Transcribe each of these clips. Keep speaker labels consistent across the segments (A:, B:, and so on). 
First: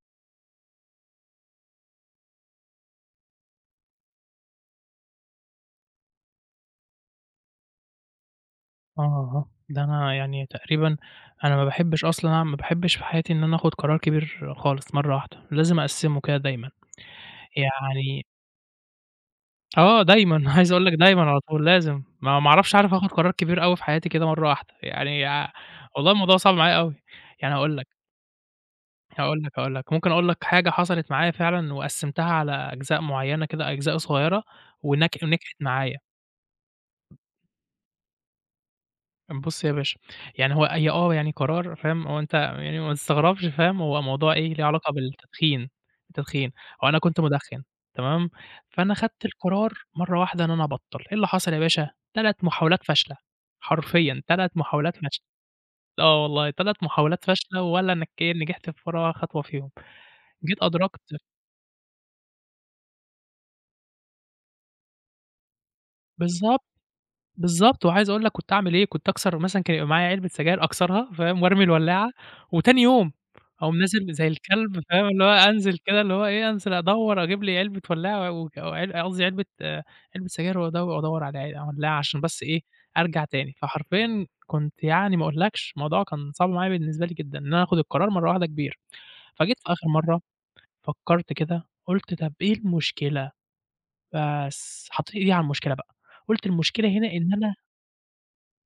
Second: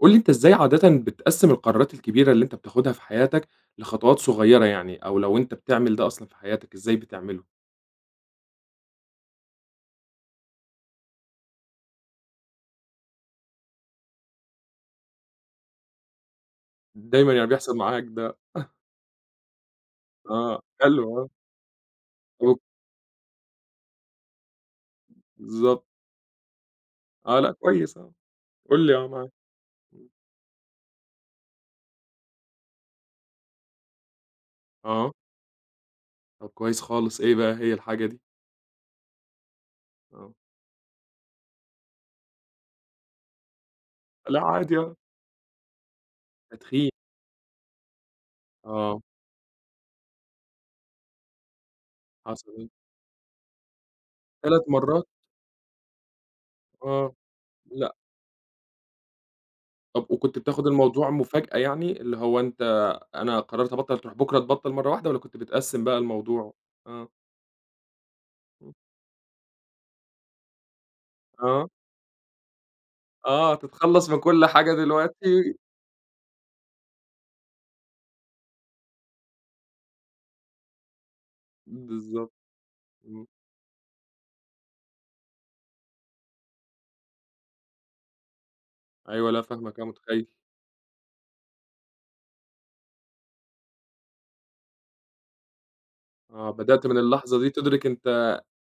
A: قُل لي أنت إزاي عادةً بتقسّم القرارات الكبيرة اللي أنت بتاخدها في حياتك لخطوات صغيرة يعني، أو لو أنت بتعمل ده أصلًا في حياتك إزاي بتعمله؟
B: آه، ده أنا يعني تقريبًا أنا ما باحبش أصلًا ما باحبش في حياتي إن أنا آخُد قرار كبير خالص مرّة واحدة، لازم أقسّمه كده دايمًا،
A: دايمًا يعني بيحصل معاك
B: يعني
A: ده.
B: آه دايمًا،
A: آه،
B: عايز أقول لك
A: حلو
B: دايمًا
A: آه،
B: على طول لازم، ما
A: أوك،
B: أعرفش عارف آخُد قرار كبير أوي في حياتي كده مرّة واحدة، يعني ع
A: بالضبط،
B: والله الموضوع صعب معايا أوي،
A: آه، لأ
B: يعني
A: كويس آه، قُل لي آه، معاك،
B: هاقول لك،
A: إمم،
B: ممكن أقول لك حاجة حصلت معايا فعلًا وقسّمتها على أجزاء معيّنة كده، أجزاء صغيّرة
A: آه،
B: ونجحت معايا.
A: طب كويس خالص، إيه بقى هي الحاجة دي؟
B: بُص يا باشا،
A: آه،
B: يعني هي آه، يعني قرار فاهم، هو أنت يعني ما تستغربش فاهم، هو موضوع
A: لأ
B: إيه، ليه
A: عادي
B: علاقة
A: آه،
B: بالتدخين. التدخين، هو
A: تدخين،
B: أنا كنت مدخن تمام، فأنا
A: آه،
B: خدت القرار مرة واحدة إن أنا أبطّل. إيه اللي حصل يا باشا؟ 3
A: حصل إيه؟
B: محاولات فاشلة، حرفيًا 3
A: 3
B: محاولات
A: مرات،
B: فاشلة، آه والله 3
A: آه،
B: محاولات فاشلة ولا
A: لأ،
B: نجحت في ولا خطوة فيهم،
A: طب وكنت
B: جيت
A: بتاخد
B: أدركت
A: الموضوع مفاجأة يعني، اللي هو أنت أنا قررت أبطّل تروح بكرة تبطّل مرة واحدة والّا كنت بتقسّم بقى الموضوع؟
B: بالضبط.
A: آه.
B: بالضبط، وعايز أقول لك كنت أعمل إيه، كنت أكسر مثلًا كان يبقى معايا علبة سجاير أكسرها فاهم، وارمي
A: آه،
B: الولاعة، وتاني يوم
A: آه،
B: أقوم
A: تتخلّص
B: نازل
A: من
B: زي
A: كل حاجة
B: الكلب فاهم، اللي هو
A: دلوقتي،
B: أنزل كده اللي هو إيه، أنزل أدوّر أجيب لي علبة ولاعة وك وعل قصدي علبة سجاير وأدوّر على ولاعة عشان
A: بالضبط،
B: بس إيه، أرجع
A: إمم،
B: تاني. فحرفيًا كنت يعني ما أقولكش الموضوع كان صعب معايا بالنسبة لي جدًا، إن أنا آخد القرار مرّة واحدة كبير.
A: أيوه، لأ
B: فجيت في
A: فاهمك، آه،
B: آخر مرّة
A: متخيّل،
B: فكّرت كده، قُلت طَب إيه المشكلة؟ بس حطيت إيدي على المشكلة بقى، قُلت
A: آه، بدأت
B: المشكلة
A: من
B: هنا إن
A: اللحظة دي
B: أنا
A: تدرك أنت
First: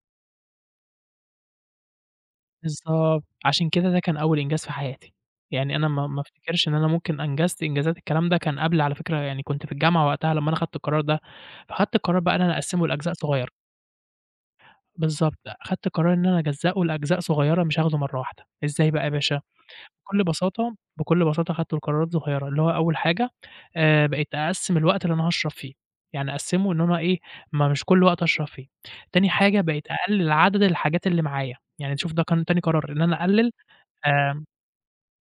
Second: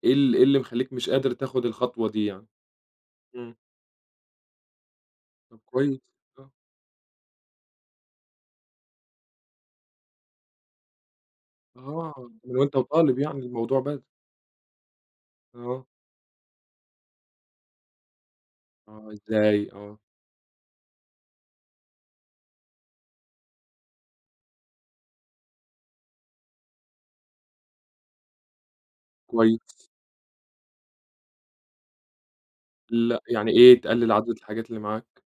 A: إيه اللي مخلّيك مش قادر تاخد الخطوة دي يعني،
B: بالضبط،
A: إمم،
B: عشان كده ده كان أول إنجاز في حياتي،
A: طب
B: يعني أنا
A: كويس،
B: ما
A: آه،
B: أفتكرش إن أنا ممكن أنجزت إنجازات. الكلام ده كان قبل على فكرة، يعني كنت في الجامعة وقتها لمّا أنا خدت القرار ده، فخدت القرار
A: آه،
B: بقى إن أنا
A: من وأنت
B: أقسّمه لأجزاء
A: وطالب يعني
B: صغيّرة.
A: الموضوع بدأ،
B: بالضبط،
A: آه،
B: خدت قرار إن أنا أجزّأه لأجزاء صغيّرة مش هاخده مرّة واحدة. إزاي بقى يا
A: آه،
B: باشا؟
A: إزاي؟ آه،
B: بكل بساطة، بكل بساطة خدته لقرارات صغيّرة، اللي هو أول حاجة بقيت أقسّم الوقت اللي أنا هاشرب فيه، يعني أقسّمه إن أنا إيه، ما مش كل وقت أشرب فيه. تاني
A: كويس،
B: حاجة بقيت أقلّل عدد الحاجات اللي معايا، يعني شوف ده كان تاني قرار إن أنا
A: لأ يعني
B: أقلّل
A: إيه تقلل عدد
B: آآ
A: الحاجات اللي معاك،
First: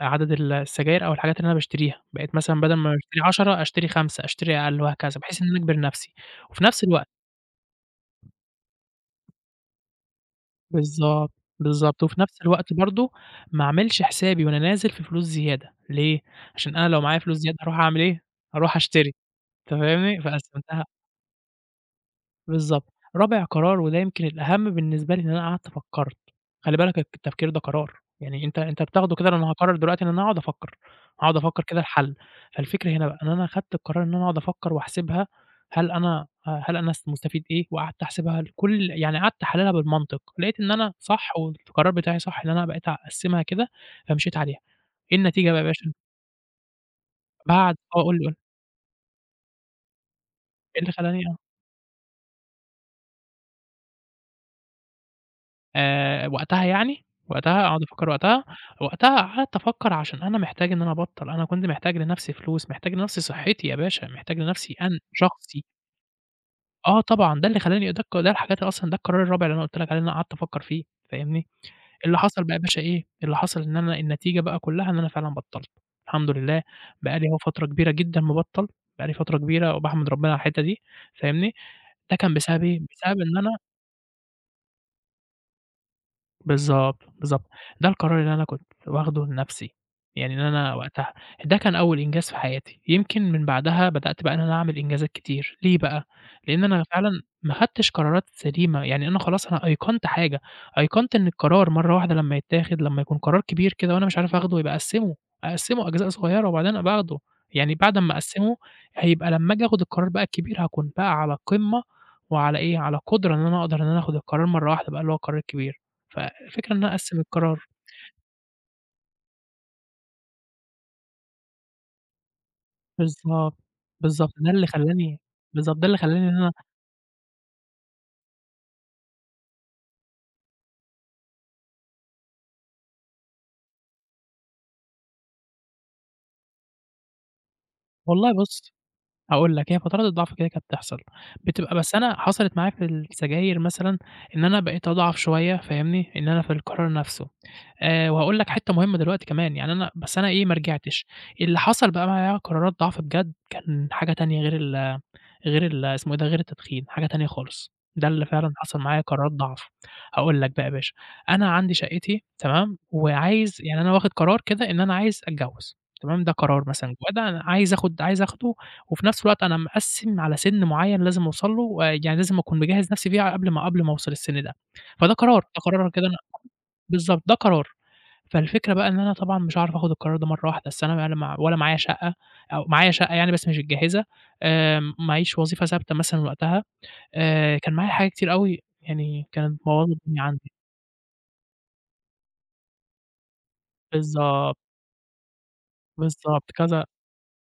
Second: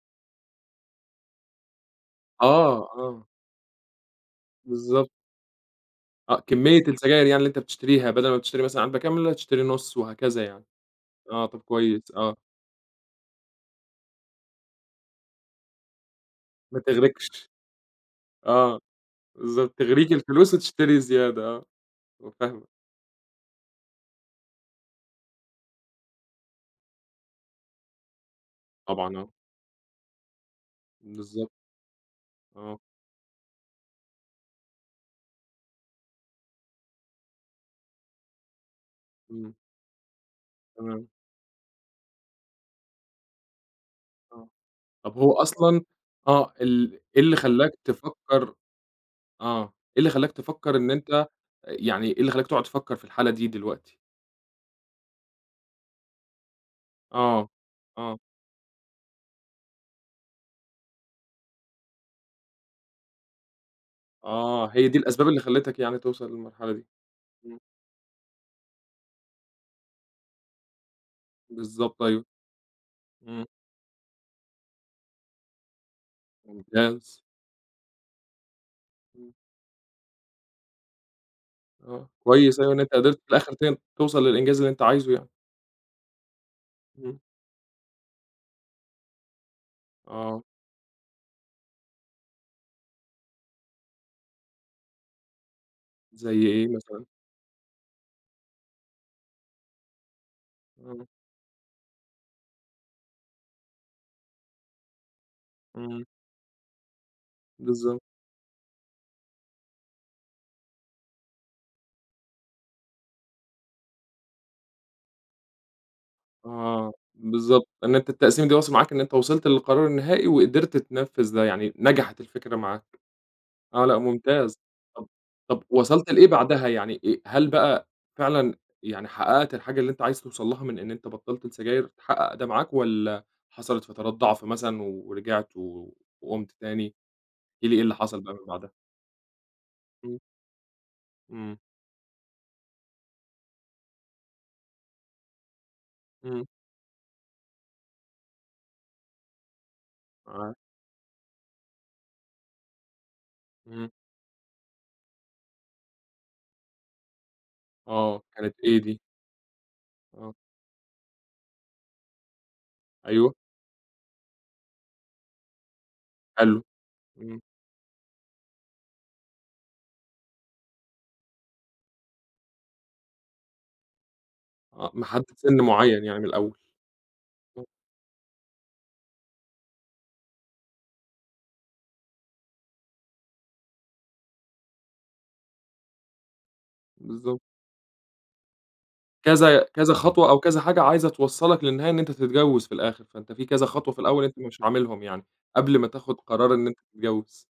B: عدد السجاير أو الحاجات اللي أنا باشتريها، بقيت مثلًا بدل
A: آه،
B: ما باشتري
A: آه،
B: 10 أشتري 5 أشتري أقل
A: بالضبط،
B: وهكذا، بحيث إن أنا أجبر نفسي،
A: آه،
B: وفي
A: كمية
B: نفس الوقت
A: السجاير يعني اللي أنت بتشتريها بدل ما بتشتري مثلًا علبة كاملة تشتري نُص وهكذا يعني،
B: بالضبط،
A: آه، طب
B: بالضبط،
A: كويس،
B: وفي
A: آه،
B: نفس الوقت برضه ما أعملش حسابي وأنا نازل في فلوس زيادة. ليه؟ عشان
A: ما
B: أنا لو معايا فلوس
A: تغرقش،
B: زيادة هاروح أعمل إيه، هاروح
A: آه.
B: أشتري،
A: بالضبط،
B: أنت
A: تغريك
B: فاهمني؟
A: الفلوس
B: فقسمتها
A: وتشتري زيادة آه، أنا فاهمك،
B: بالضبط. رابع قرار وده يمكن الأهم بالنسبة لي، إن أنا قعدت فكّرت. خلّي بالك التفكير ده قرار، يعني أنت بتاخده
A: طبعًا
B: كده،
A: آه،
B: أنا هاقرر دلوقتي إن أنا هاقعد أفكّر، هاقعد
A: بالضبط
B: أفكّر كده الحل.
A: آه،
B: فالفكرة هنا بقى إن أنا خدت القرار إن أنا أقعد أفكّر وأحسبها، هل أنا هل أنا مستفيد إيه، وقعدت أحسبها لكل يعني قعدت
A: إمم،
B: أحلّلها بالمنطق، لقيت إن أنا
A: تمام
B: صح والقرار بتاعي صح، إن أنا بقيت أقسّمها كده، فمشيت
A: آه،
B: عليها. إيه
A: طب هو
B: النتيجة بقى يا
A: أصلًا
B: باشا؟
A: آه، إيه اللي خلّاك
B: بعد آه قُل لي، قُل لي،
A: تفكّر، آه، إيه اللي خلّاك تفكّر
B: إيه
A: إن
B: اللي خلّاني
A: أنت
B: آه.
A: يعني إيه اللي خلّاك تقعد تفكّر في الحالة دي دلوقتي؟
B: وقتها يعني،
A: آه،
B: وقتها أقعد أفكّر
A: آه،
B: وقتها، وقتها قعدت أفكّر عشان أنا محتاج إن أنا أبطّل، أنا كنت محتاج لنَفْسي فلوس، محتاج لنَفْسي صحّتي يا باشا، محتاج
A: آه،
B: لنَفْسي
A: هي
B: أنا
A: دي الأسباب اللي
B: شخصي.
A: خلّتك يعني توصل للمرحلة دي،
B: آه طبعًا، ده
A: إمم،
B: اللي خلّاني ده الحاجات أصلًا، ده القرار الرابع اللي أنا قُلت لك عليه اللي أنا قعدت أفكّر فيه، فاهمني؟
A: بالضبط
B: اللي
A: أيوه،
B: حصل بقى يا باشا إيه، اللي
A: إمم،
B: حصل إن أنا النتيجة بقى كُلّها إن أنا فعلًا بطّلت، الحمد لله. بقى
A: ممتاز،
B: لي أهو فترة كبيرة جدًا مبطّل، بقى لي
A: إمم،
B: فترة كبيرة وباحمد ربنا على الحتّة دي، فاهمني؟
A: آه،
B: ده كان
A: كويس
B: بسبب
A: أيوه
B: إيه،
A: إن أنت قدرت
B: بسبب
A: في
B: إن
A: الآخر
B: أنا
A: توصل للإنجاز اللي أنت عايزه يعني،
B: بالضبط،
A: إمم،
B: بالضبط. ده القرار اللي أنا كنت واخده لنَفْسي، يعني إن
A: آه،
B: أنا وقتها ده كان أول إنجاز في حياتي، يمكن من بعدها بدأت بقى إن أنا أعمل إنجازات كتير. ليه بقى؟
A: زي
B: لإن
A: إيه
B: أنا
A: مثلًا؟
B: فعلًا ما خدتش قرارات سليمة، يعني أنا خلاص أنا أيقنت حاجة،
A: إمم،
B: أيقنت إن القرار مرّة واحدة لمّا يتاخد لمّا يكون قرار كبير كده وأنا مش عارف آخده يبقى أقسّمه، أقسّمه
A: إمم.
B: أجزاء صغيّرة وبعدين أبقى آخده، يعني بعد
A: بالضبط،
B: أمّا أقسّمه هيبقى لمّا آجي آخد القرار بقى الكبير هاكون بقى على قمة وعلى إيه، على قدرة إن أنا أقدر إن أنا آخد القرار مرّة واحدة بقى اللي هو القرار الكبير. فالفكرة إن أنا
A: آه،
B: أقسّم القرار،
A: بالضبط، إن أنت التقسيمة دي واصلة معاك إن أنت وصلت للقرار النهائي وقدرت تنفّذ ده، يعني نجحت الفكرة معاك،
B: بالضبط،
A: آه، لأ
B: بالضبط، ده
A: ممتاز،
B: اللي
A: طَب
B: خلّاني
A: طَب
B: بالضبط، ده اللي
A: وصلت لإيه
B: خلّاني إن أنا
A: بعدها يعني إيه هل بقى فعلًا يعني حققت الحاجة اللي أنت عايز توصل لها من إن أنت بطّلت السجاير، اتحقق ده معاك والّا حصلت فترات ضعف مثلًا ورجعت و وقُمت تاني، احكِ لي إيه اللي حصل
B: والله
A: بقى من بعدها؟
B: بُص هاقول لك، هي فترات
A: إمم،
B: الضعف كده كانت بتحصل،
A: إمم،
B: بتبقى بس أنا حصلت معايا في السجاير مثلًا إن أنا بقيت أضعف شوية فاهمني، إن أنا
A: إمم،
B: في القرار نفسه، وهاقول لك حتّة مهمة دلوقتي كمان، يعني أنا بس أنا إيه، ما
A: معاك،
B: رجعتش. اللي حصل بقى معايا قرارات ضعف بجد كان
A: إمم،
B: حاجة تانية غير غير اسمه إيه ده، غير التدخين، حاجة تانية خالص، ده
A: آه،
B: اللي فعلًا
A: كانت
B: حصل
A: إيه
B: معايا
A: دي؟
B: قرار ضعف.
A: آه،
B: هاقول لك بقى يا باشا، أنا عندي شقتي تمام،
A: أيوه،
B: وعايز يعني أنا واخد قرار كده إن أنا عايز أتجوّز تمام، ده
A: حلو،
B: قرار مثلًا وده
A: إمم،
B: أنا عايز آخُد عايز آخده وفي نفس الوقت أنا مقسّم على سِن معيّن لازم أوصل له ويعني لازم أكون مجهّز نفسي فيه قبل ما قبل ما أوصل السِن ده،
A: آه،
B: فده
A: محدد
B: قرار، ده
A: سِن
B: قرار
A: معيّن
B: كده أنا
A: يعني من الأول.
B: بالضبط، ده
A: إمم،
B: قرار. فالفكرة بقى إن أنا طبعًا مش هاعرف آخُد القرار ده مرّة واحدة، أصل أنا مع ولا معايا شقة أو معايا شقة يعني بس مش متجهّزة، معييش وظيفة ثابتة مثلًا وقتها،
A: بالضبط.
B: كان معايا حاجات كتير أوي يعني كانت
A: كذا
B: مبوّظة
A: كذا
B: الدنيا
A: خطوة أو
B: عندي.
A: كذا حاجة عايزة توصّلك للنهاية إن أنت تتجوّز في الآخر، فأنت في كذا خطوة في الأول أنت
B: بالضبط،
A: مش عاملهم يعني، قبل ما تاخُد
B: بالضبط،
A: قرار إن أنت
B: كذا
A: تتجوّز.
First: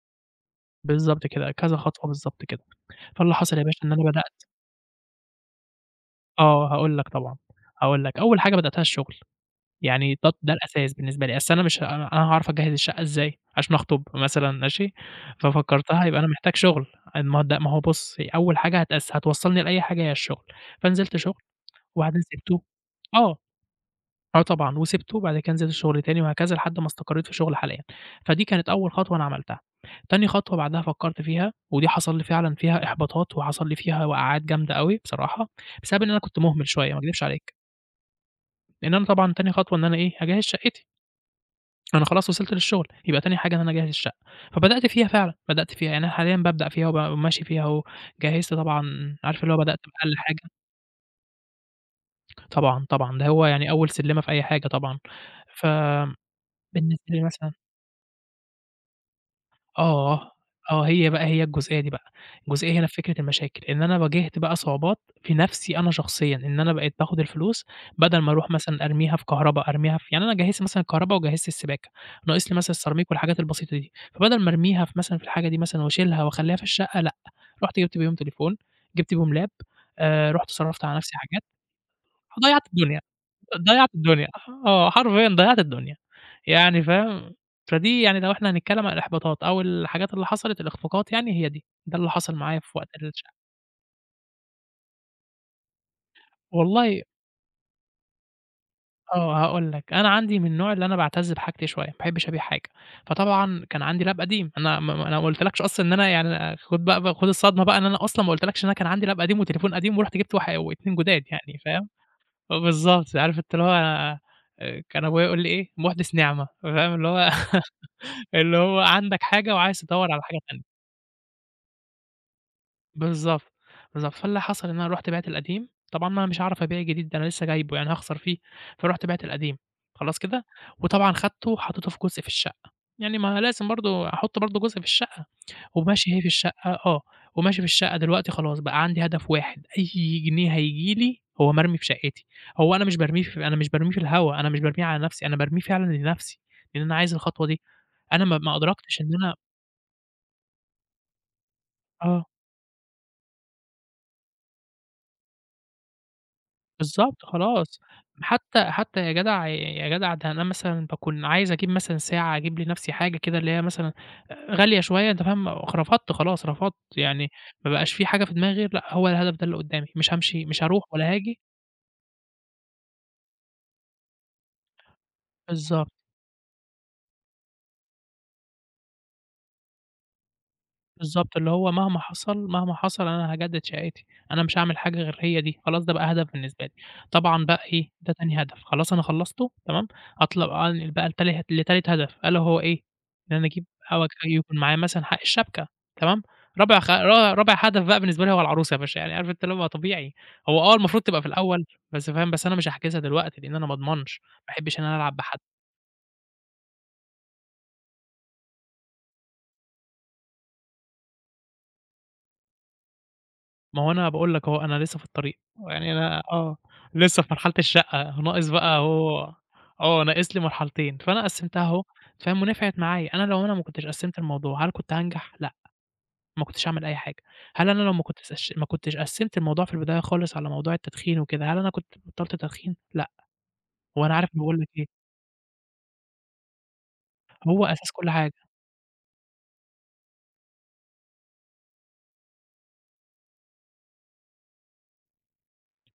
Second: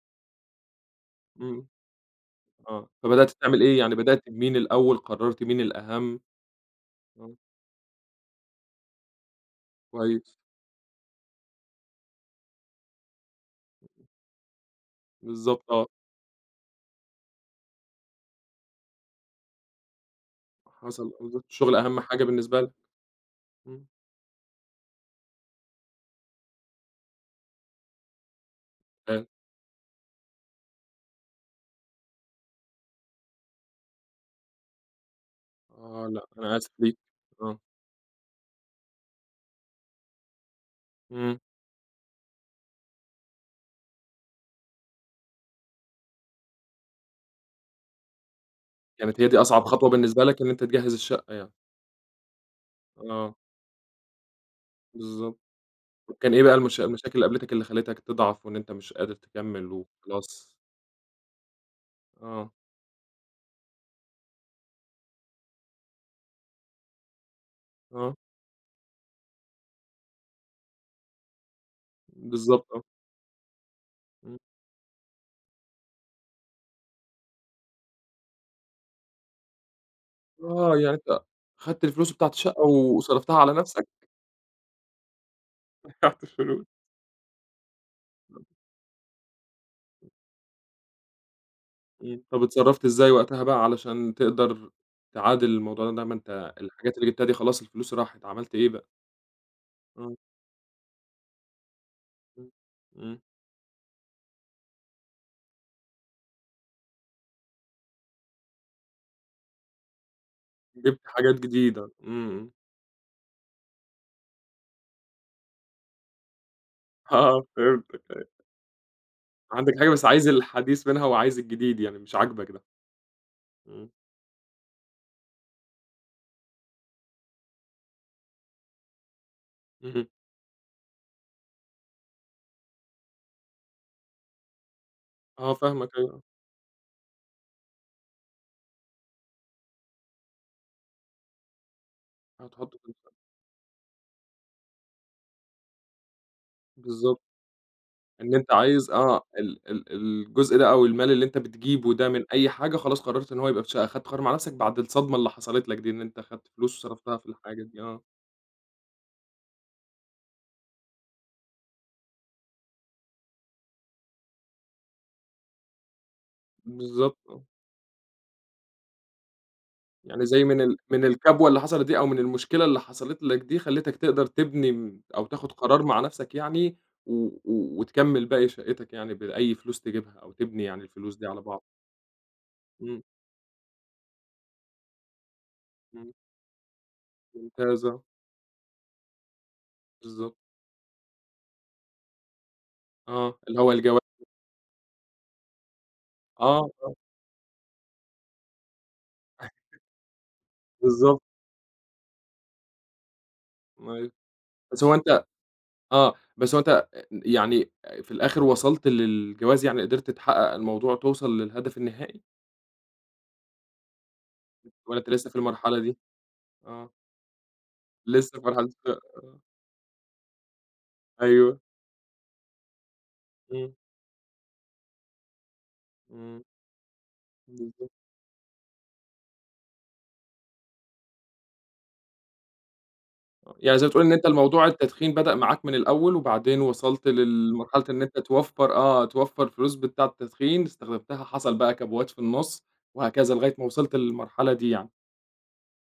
B: بالضبط كده،
A: إمم،
B: كذا خطوة بالضبط كده.
A: آه، فبدأت
B: فاللي حصل
A: تعمل
B: يا باشا
A: إيه،
B: إن
A: يعني
B: أنا
A: بدأت
B: بدأت
A: بمين الأول، قررت مين الأهم؟
B: آه، هاقول لك
A: آه،
B: طبعًا، هاقول لك. أول حاجة بدأتها الشُغل. يعني ده
A: كويس،
B: ده الأساس بالنسبة لي، أصل أنا مش أنا أنا هاعرف أجهّز الشقة إزاي عشان أخطب مثلًا ماشي،
A: بالضبط آه،
B: ففكّرتها يبقى أنا محتاج شغل، ما هو بُص أول حاجة هتوصّلني لأي حاجة هي الشغل،
A: حصل
B: فنزلت
A: آه
B: شغل
A: بالضبط، الشغل أهم
B: وبعدين
A: حاجة بالنسبة
B: سِبته
A: لك،
B: آه،
A: إمم،
B: آه طبعًا وسِبته وبعد كده نزلت شغل تاني وهكذا لحد ما استقريت في شغلي حاليًا، فدي كانت أول خطوة أنا
A: فاهم،
B: عملتها. تاني خطوة بعدها فكّرت فيها ودي حصل لي فعلًا فيها إحباطات وحصل لي فيها وقعات جامدة أوي بصراحة، بسبب
A: آه،
B: إن أنا
A: لأ
B: كنت
A: أنا
B: مهمل
A: آسف
B: شوية
A: ليك،
B: ما اكدبش عليك،
A: آه،
B: لإن أنا طبعًا تاني خطوة إن أنا إيه، هاجهّز شقتي.
A: إمم،
B: أنا خلاص وصلت للشغل، يبقى تاني حاجة إن أنا أجهّز الشقة، فبدأت فيها فعلًا، بدأت فيها، يعني أنا حاليًا بابدأ فيها وماشي فيها أهو، جهّزت طبعًا
A: كانت هي دي
B: عارف اللي هو
A: أصعب
B: بدأت
A: خطوة
B: بأقل
A: بالنسبة لك
B: حاجة،
A: إن أنت تجهّز الشقة يعني،
B: طبعًا، طبعًا، ده
A: آه،
B: هو يعني أول سلِّمة في أي حاجة طبعًا،
A: بالضبط. كان
B: فبالنسبة
A: إيه بقى المشاكل
B: لي
A: اللي
B: مثلًا
A: قابلتك اللي خلّتك تضعف وإن أنت مش قادر تكمّل
B: آه،
A: وخلاص؟
B: آه، هي الجزئية دي بقى،
A: آه،
B: الجزئية هنا في فكرة المشاكل، إن أنا واجهت بقى صعوبات في نَفْسي أنا شخصيًا، إن أنا بقيت باخد الفلوس
A: آه،
B: بدل ما أروح مثلًا أرميها في كهربا، أرميها في يعني أنا جهّزت مثلًا الكهربا وجهّزت السباكة، ناقص لي مثلًا
A: بالضبط آه،
B: السيراميك والحاجات البسيطة دي،
A: إمم.
B: فبدل ما أرميها في مثلًا في الحاجة دي مثلًا واشيلها واخلّيها في الشقة لأ، رُحت جِبت بيهم تليفون، جِبت بيهم لاب، رُحت
A: آه،
B: صرّفت
A: يعني
B: على نَفْسي
A: أنت
B: حاجات،
A: خدت الفلوس بتاعة الشقة
B: ضيّعت الدنيا.
A: وصرفتها على نَفْسك؟
B: ضيّعت الدنيا، آه، حرفيًا ضيّعت الدنيا،
A: ضيّعت الفلوس.
B: يعني فاهم، فدي يعني لو إحنا هنتكلم عن الإحباطات أو الحاجات اللي حصلت الإخفاقات يعني هي دي، ده اللي
A: إمم،
B: حصل
A: طَب
B: معايا في
A: اتصرّفت
B: وقت
A: إزاي وقتها بقى علشان تقدر تعادل الموضوع ده، ما أنت الحاجات
B: والله
A: اللي جِبتها دي خلاص الفلوس راحت، عملت إيه بقى؟
B: آه، هاقول لك، أنا
A: آه،
B: عندي من النوع اللي أنا باعتز بحاجتي شوية، ما باحبش أبيع
A: إمم،
B: حاجة،
A: إمم،
B: فطبعًا كان عندي لاب قديم، أنا ما قُلتلكش أصلًا إن أنا يعني خُد بقى خُد الصدمة بقى إن أنا أصلًا ما قُلتلكش إن أنا كان عندي لاب قديم وتليفون قديم ورُحت جِبت واح و2
A: جِبت
B: جداد
A: حاجات
B: يعني، فاهم؟
A: جديدة، إمم، إمم،
B: آه بالضبط، عارف أنت اللي هو أنا كان أبويا يقول لي إيه: "مُحدث نعمة." فاهم؟ اللي هو
A: آه فهمتك،
B: اللي هو عندك حاجة وعايز
A: عندك حاجة بس
B: تدوّر على
A: عايز
B: حاجة تانية.
A: الحديث منها وعايز الجديد يعني مش عاجبك ده،
B: بالضبط،
A: إمم،
B: بالضبط. فاللي حصل إن أنا رُحت بِعت القديم، طبعًا أنا مش هاعرف أبيع الجديد ده أنا لسه جايبه يعني هاخسر فيه، فرُحت بِعت القديم،
A: اهم،
B: خلاص كده، وطبعًا خدته وحطيته في جزء في الشقة، يعني ما لازم برضه أحُط برضه جزء في الشقة.
A: آه فاهمك
B: وماشي هي
A: أيوه،
B: في الشقة آه، وماشي في الشقة دلوقتي خلاص بقى عندي هدف واحد، أي جنيه هييجي لي هو مرمي في شقتي، هو
A: هتحُط
B: أنا
A: في
B: مش بارميه في أنا مش بارميه في الهوا، أنا مش بارميه على نفسي، أنا بارميه فعلًا لنفسي، لأن أنا عايز
A: بالضبط،
B: الخطوة دي، أنا
A: إن
B: ما
A: أنت
B: ما
A: عايز
B: أدركتش إن
A: آه،
B: أنا
A: ال ال الجزء ده أو المال اللي أنت بتجيبه ده
B: آه،
A: من أي حاجة خلاص قررت إن هو يبقى في شقة، خدت قرار مع نفْسك بعد الصدمة اللي حصلت لك دي، إن أنت خدت فلوس
B: بالضبط
A: وصرفتها في الحاجة
B: خلاص،
A: دي، آه،
B: حتى يا جدع ده أنا مثلًا باكون عايز أجيب مثلًا ساعة، أجيب لنفسي حاجة كده اللي هي مثلًا غالية شوية أنت فاهم، رفضت،
A: بالضبط
B: يعني
A: آه،
B: ما بقاش في حاجة في دماغي غير لأ هو الهدف ده اللي قدامي،
A: يعني زي
B: مش هاروح
A: من
B: ولا هاجي
A: الكبوة اللي حصلت دي أو من المشكلة اللي حصلت لك دي خلّتك تقدر تبني أو تاخد قرار
B: بالضبط.
A: مع نفْسك يعني، و و وتكمّل باقي شقتك يعني بأي فلوس تجيبها أو تبني يعني الفلوس دي
B: بالضبط،
A: على
B: اللي
A: بعض،
B: هو مهما حصل، مهما
A: إمم،
B: حصل أنا هاجدد شقتي، أنا مش هاعمل حاجة غير هي دي، خلاص ده بقى
A: إمم،
B: هدف بالنسبة لي. طبعًا بقى
A: ممتاز
B: إيه،
A: آه،
B: ده تاني هدف، خلاص أنا خلّصته تمام،
A: بالضبط،
B: أنقل بقى لتالت هدف، ألا وهو إيه، إن
A: آه،
B: أنا
A: اللي
B: أجيب
A: هو الجواز
B: أو أك يكون معايا مثلًا حق الشبكة تمام،
A: آه،
B: رابع خ
A: آه،
B: را رابع هدف بقى بالنسبة لي هو العروسة يا باشا، يعني عارف أنت اللي هو طبيعي، هو آه المفروض تبقى
A: بالضبط،
B: في الأول، بس فاهم، بس أنا مش هاحجزها دلوقتي لإن أنا ما
A: أيوه،
B: أضمنش، ما أحبش إن
A: بس هو
B: أنا ألعب
A: أنت
B: بحد.
A: آه، بس هو أنت يعني آه، في الآخر وصلت للجواز، يعني قدرت تحقق الموضوع وتوصل للهدف النهائي،
B: ما هو أنا باقول لك أهو، أنا لسه
A: والّا
B: في
A: أنت لسه في
B: الطريق،
A: المرحلة
B: يعني
A: دي؟
B: أنا
A: آه،
B: لسه في مرحلة الشقة،
A: لسه في
B: ناقص
A: مرحلة
B: بقى أهو، ناقص لي مرحلتين، فأنا
A: أيوه،
B: قسّمتها أهو، فاهم، ونفعت معايا، لو أنا ما
A: إمم،
B: كنتش قسّمت الموضوع، هل كنت هانجح؟ لأ،
A: إمم،
B: ما كنتش هاعمل أي حاجة، هل أنا
A: بالضبط،
B: لو ما كنتش قسّمت الموضوع في البداية خالص على موضوع التدخين وكده، هل أنا كنت بطّلت تدخين؟ لأ،
A: آه، يعني زي ما تقول
B: هو
A: إن
B: أنا
A: أنت
B: عارف باقول
A: الموضوع
B: لك إيه،
A: التدخين بدأ معاك من الأول، وبعدين وصلت
B: هو
A: للمرحلة
B: أساس
A: إن
B: كل
A: أنت
B: حاجة،
A: توفّر آه، توفّر فلوس بتاعة التدخين استخدمتها، حصل بقى كبوات في النُص، وهكذا لغاية ما وصلت للمرحلة دي يعني،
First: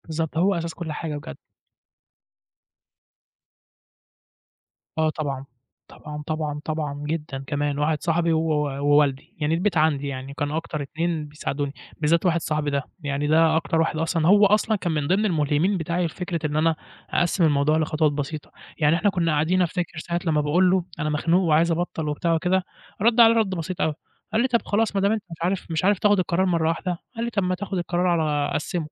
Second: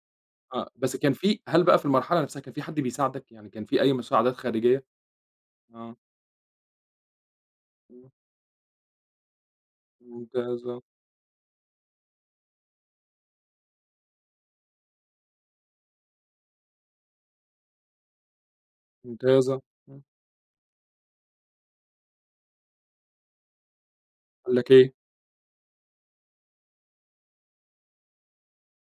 B: بالضبط، هو
A: آه،
B: أساس كل
A: بس كان
B: حاجة بجد.
A: في هل بقى في المرحلة نفسها كان في حد بيساعدك، يعني كان في أي مساعدات خارجية؟
B: آه طبعًا،
A: آه.
B: طبعًا، طبعًا، طبعًا جدًا كمان، واحد صاحبي ووالدي، يعني البيت عندي يعني كانوا أكتر
A: ممتازة،
B: 2 بيساعدوني، بالذات واحد صاحبي ده، يعني ده أكتر واحد أصلًا هو أصلًا كان من ضمن الملهمين بتاعي لفكرة إن أنا أقسّم الموضوع لخطوات بسيطة، يعني إحنا كنا
A: ممتازة.
B: قاعدين أفتكر
A: إمم.
B: ساعة لمّا باقول له أنا مخنوق وعايز أبطّل وبتاع وكده، رَد عليّا رَد بسيط أوي، قال لي:
A: قال
B: "طَب
A: لك
B: خلاص
A: إيه،
B: ما دام أنت مش عارف تاخد القرار مرّة واحدة"، قال لي: "طَب ما تاخد القرار على قسّمه"،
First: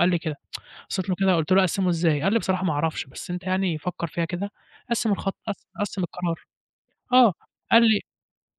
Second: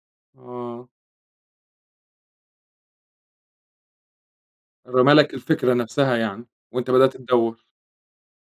B: قال لي كده.
A: آه،
B: بصيت له كده قُلت له: "أقسّمه إزاي؟" قال لي: "بصراحة ما أعرفش، بس أنت يعني فكّر فيها كده، قسّم
A: رمى لك
B: الخط قس
A: الفكرة
B: قسّم
A: نفسها
B: القرار."
A: يعني وأنت بدأت
B: آه،
A: تدوّر.
B: قال لي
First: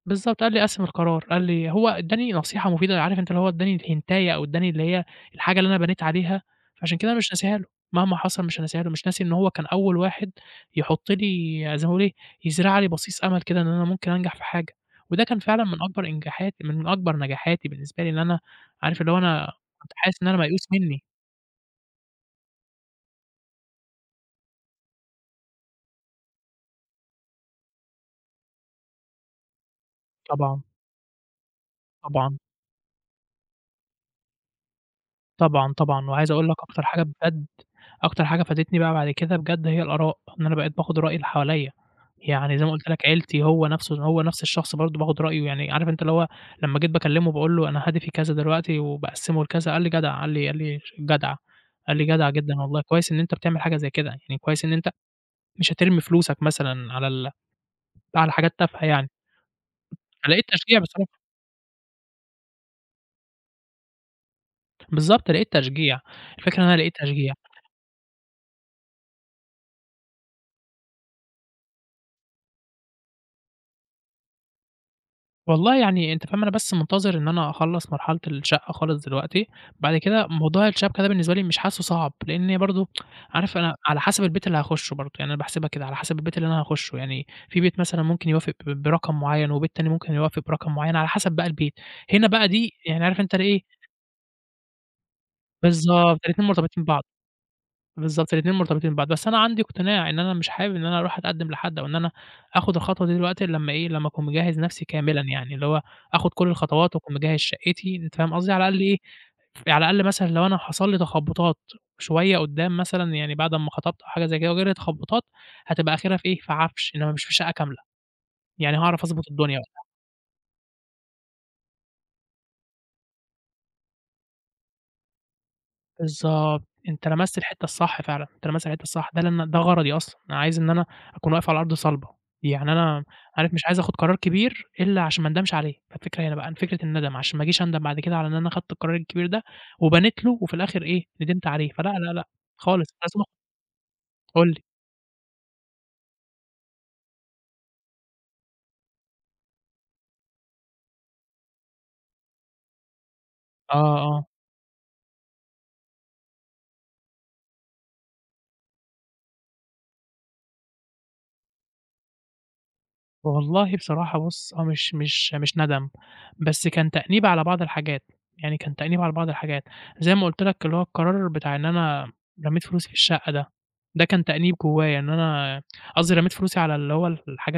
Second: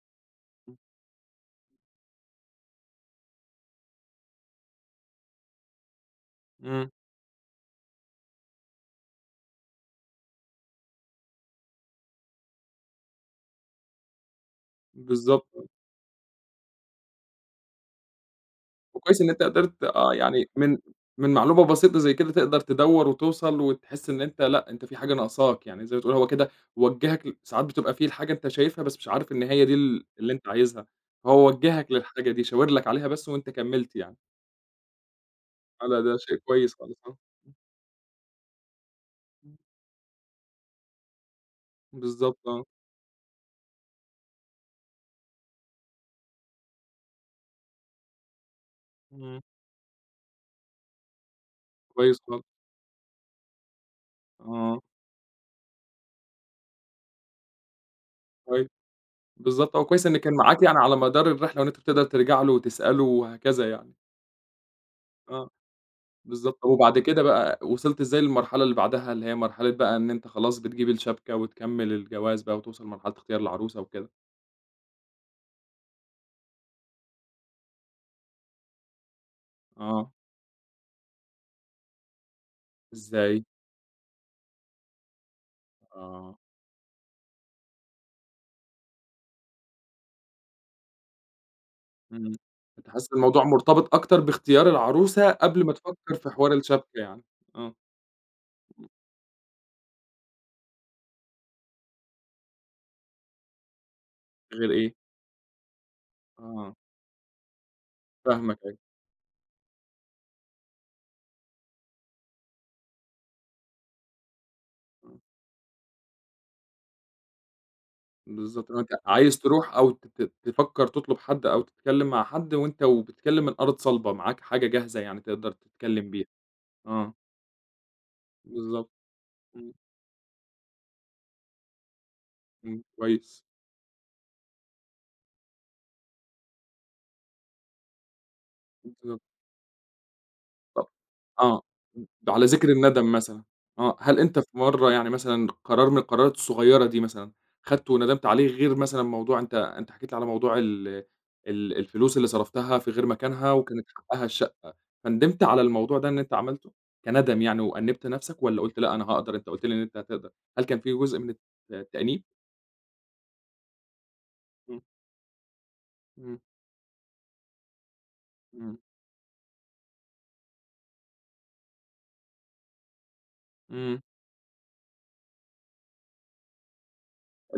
B: بالضبط، قال لي: "قسّم القرار." قال لي هو ادّاني نصيحة مفيدة، عارف أنت اللي هو ادّاني الهنتاية أو ادّاني اللي هي الحاجة اللي أنا بنيت عليها،
A: إمم،
B: فعشان كده أنا مش ناسيها له، مهما حصل مش هانساها له، مش ناسي إن هو كان أول واحد يحُط لي زي ما باقول إيه، يزرع لي بصيص أمل كده إن أنا ممكن أنجح في حاجة، وده كان
A: بالضبط.
B: فعلًا من أكبر إنجاحاتي من أكبر نجاحاتي بالنسبة لي إن أنا عارف اللي هو
A: وكويس إن أنت
B: أنا
A: قدرت
B: كنت
A: آه،
B: حاسس إن أنا
A: يعني
B: ميؤوس
A: من
B: منّي.
A: من معلومة بسيطة زي كده تقدر تدوّر وتوصل وتحس إن أنت لأ، أنت في حاجة ناقصاك، يعني زي ما تقول هو كده وجّهك ساعات بتبقى في الحاجة أنت شايفها بس مش عارف إن هي دي ال اللي أنت
B: طبعًا،
A: عايزها، فهو وجّهك للحاجة
B: طبعًا.
A: دي، شاور لك عليها بس وأنت كمّلت يعني.
B: طبعًا،
A: آه، لأ،
B: طبعًا،
A: ده
B: وعايز
A: شيء
B: أقول لك
A: كويس
B: أكتر
A: خالص
B: حاجة
A: آه.
B: بجد، أكتر حاجة فادتني بقى بعد كده بجد هي الآراء، إن أنا بقيت باخد رأي اللي حواليّا،
A: بالضبط
B: يعني
A: آه.
B: زي ما قُلت لك عيلتي هو نفسه هو نفس الشخص برضه باخد رأيه، يعني عارف أنت اللي هو لمّا جيت باكلمه باقول له: "أنا هدفي كذا دلوقتي
A: إمم،
B: وباقسمه لكذا." قال لي: "جدع." قال لي: "جدع." قال لي:
A: كويس
B: "جدع
A: خالص.
B: جدًا والله، كويس إن أنت بتعمل حاجة زي كده، يعني كويس إن
A: آه،
B: أنت مش هترمي فلوسك مثلًا على حاجات
A: كويس.
B: تافهة يعني."
A: بالضبط، هو كويس إن كان
B: فلقيت
A: معاك يعني
B: تشجيع
A: على
B: بصراحة،
A: مدار الرحلة وإن أنت بتقدر ترجع له وتسأله وهكذا يعني،
B: بالضبط،
A: آه،
B: لقيت تشجيع،
A: بالضبط،
B: الفكرة إن
A: طب
B: أنا لقيت
A: وبعد كده
B: تشجيع.
A: بقى وصلت إزاي للمرحلة اللي بعدها، اللي هي مرحلة بقى إن أنت خلاص بتجيب الشبكة وتكمّل الجواز بقى وتوصل لمرحلة اختيار العروسة وكده؟
B: والله يعني أنت فاهم أنا بس منتظر إن أنا أخلّص مرحلة الشقة خالص دلوقتي، بعد
A: آه،
B: كده موضوع الشبكة ده بالنسبة لي مش حاسّه صعب، لإن برضه
A: إزاي؟
B: عارف أنا على حسب البيت اللي هاخُشه برضه، يعني أنا باحسبها كده على حسب البيت
A: آه،
B: اللي أنا هاخُشه، يعني في بيت مثلًا ممكن يوافق برقم معيّن وبيت تاني ممكن يوافق برقم معيّن على حسب بقى البيت، هنا
A: إمم،
B: بقى دي
A: أنت
B: يعني
A: حاسس
B: عارف أنت
A: الموضوع
B: إيه،
A: مرتبط أكتر باختيار العروسة قبل ما تفكّر
B: بالضبط
A: في
B: الاتنين
A: حوار
B: مرتبطين
A: الشبكة
B: ببعض.
A: يعني، آه،
B: بالضبط، الاتنين مرتبطين ببعض، بس أنا عندي اقتناع إن أنا مش حابب إن أنا أروح أتقدّم لحد أو إن أنا آخُد الخطوة دي دلوقتي إلا لمّا إيه، لمّا أكون مجهّز
A: غير
B: نَفْسي
A: إيه؟
B: كاملًا يعني، اللي هو آخُد كل
A: آه،
B: الخطوات وأكون مجهّز شقتي، أنت فاهم قصدي،
A: فاهمك
B: على
A: أيوه،
B: الأقل إيه، على الأقل مثلًا لو أنا حصل لي تخبُّطات شوية قُدّام مثلًا يعني بعد أمّا خطبت أو حاجة زي كده وجا لي
A: آه.
B: تخبُّطات، هتبقى آخرها في إيه، في عَفش، إنّما مش في شقة كاملة،
A: بالضبط،
B: يعني
A: آه، أنت
B: هاعرف أضبط
A: عايز
B: الدنيا،
A: تروح أو ت ت تفكّر تطلب حد أو تتكلّم مع حد وأنت وبتتكلّم من أرض صلبة، معاك حاجة جاهزة يعني تقدر تتكلّم بيها،
B: بالضبط، أنت
A: آه،
B: لمست الحتّة الصح فعلًا، أنت لمست الحتّة
A: بالضبط،
B: الصح، ده اللي أنا ده
A: إمم،
B: غرضي أصلًا، أنا عايز إن أنا أكون واقف على أرض صلبة، يعني
A: إمم،
B: أنا
A: كويس،
B: عارف مش عايز آخُد قرار كبير إلا عشان ما أندمش عليه، فالفكرة هنا بقى فكرة الندم، عشان ما أجيش أندم بعد كده على إن أنا خدت القرار
A: بالضبط،
B: الكبير ده وبنيت له وفي الآخر
A: طب
B: إيه، ندمت
A: آه،
B: عليه، فلا، لا، لأ
A: على ذِكر
B: خالص،
A: الندم
B: لازم آخُد،
A: مثلًا، آه، هل أنت
B: قُل
A: في
B: لي.
A: مرّة يعني مثلًا قرار من القرارات الصغيّرة دي مثلًا، خدته وندمت عليه غير مثلًا موضوع أنت حكيت لي على موضوع ال ال الفلوس اللي صرفتها في غير مكانها وكانت
B: آه، آه.
A: حقّها الش فندمت على الموضوع ده إن أنت عملته؟ كندم يعني وأنِّبت نَفْسك والّا قُلت لأ أنا هاقدر، أنت قُلت لي إن أنت هتقدر، هل كان في جزء من التأنيب؟
B: والله بصراحة بُص، هو
A: إمم،
B: مش ندم،
A: إمم،
B: بس كان تأنيب على بعض الحاجات، يعني كان
A: إمم،
B: تأنيب على بعض الحاجات، زي ما قُلت لك اللي هو القرار بتاع إن أنا رميت فلوسي في الشقة ده،
A: إمم،
B: ده كان تأنيب جوايا إن أنا قصدي رميت فلوسي على اللي هو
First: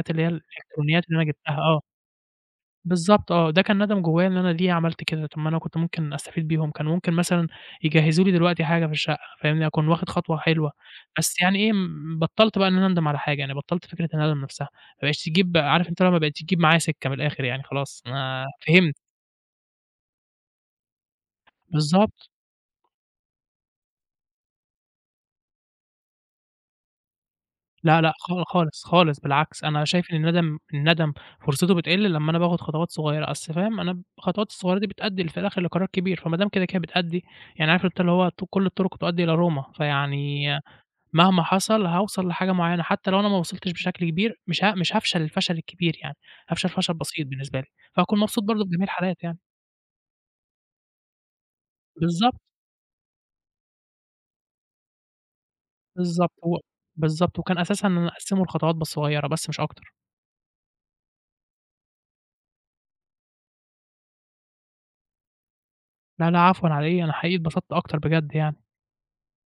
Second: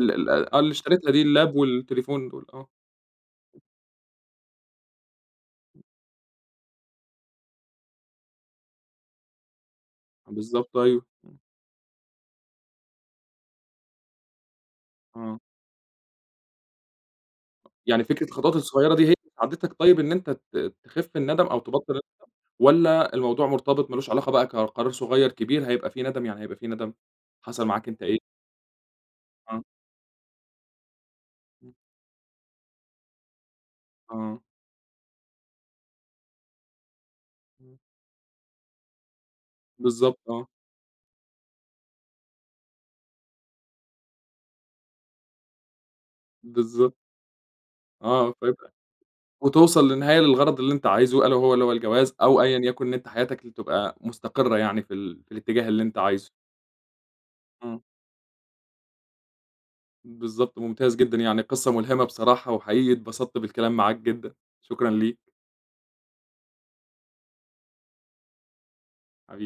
A: ال
B: اللي هي
A: ال آه اللي
B: الإلكترونيات
A: اشتريتها
B: اللي
A: دي
B: أنا
A: اللاب
B: جِبتها آه.
A: والتليفون دول، آه،
B: بالضبط آه، ده كان ندم جوايا إن أنا ليه عملت كده، طب ما أنا كنت ممكن أستفيد بيهم، كان ممكن مثلًا يجهّزوا لي دلوقتي حاجة في الشقة، فاهمني، أكون واخد خطوة حلوة،
A: بالضبط أيوه، إمم،
B: بس يعني إيه، م بطّلت بقى إن أنا أندم على حاجة، يعني بطّلت فكرة الندم نفْسها، ما بقتش
A: آه،
B: تجيب عارف أنت اللي هو ما بقتش تجيب معايا سكة من الآخر يعني خلاص،
A: يعني فكرة
B: أنا
A: الخطوات
B: فهمت،
A: الصغيّرة دي هي اللي ساعدتك طيب إن أنت تخِف الندم أو تبطّل
B: بالضبط،
A: والّا الموضوع مرتبط ما لوش علاقة بقى قرار صغيّر كبير هيبقى فيه ندم، يعني هيبقى فيه ندم حصل معاك
B: لا،
A: أنت
B: لأ،
A: إيه؟
B: خالص، خالص
A: آه،
B: بالعكس، أنا شايف إن الندم فرصته
A: إمم،
B: بتقِل لمّا أنا باخد خطوات صغيّرة، أصل فاهم، أنا
A: آه،
B: الخطوات الصغيّرة دي بتأدّي في الآخر لقرار كبير، فما دام كده، كده بتأدّي يعني
A: إمم،
B: عارف أنت اللي هو كل الطرق تؤدّي إلى روما،
A: بالضبط
B: فيعني
A: آه،
B: مهما حصل هاوصل لحاجة معيّنة، حتى لو أنا ما وصلتش بشكل كبير مش هافشل الفشل الكبير يعني، هافشل فشل
A: بالضبط،
B: بسيط بالنسبة لي، فهاكون
A: آه،
B: مبسوط برضه في
A: فيبقى
B: جميع الحالات يعني.
A: وتوصل للنهاية للغرض اللي أنت عايزه ألا وهو اللي هو الجواز
B: بالضبط،
A: أو أيًا يكن إن أنت حياتك اللي تبقى مستقرة يعني في ال في الاتجاه اللي أنت عايزه.
B: بالضبط، هو بالضبط، وكان
A: إمم.
B: أساسًا نقسّمه لخطوات بس صغيّرة بس مش أكتر.
A: بالضبط، ممتاز جدًا، يعني قصة ملهمة بصراحة وحقيقي اتبسطت بالكلام معاك جدًا، شكرًا ليك
B: لا، لا عفوًا على إيه، أنا حقيقي اتبسطت أكتر بجد يعني.
A: حبيبي.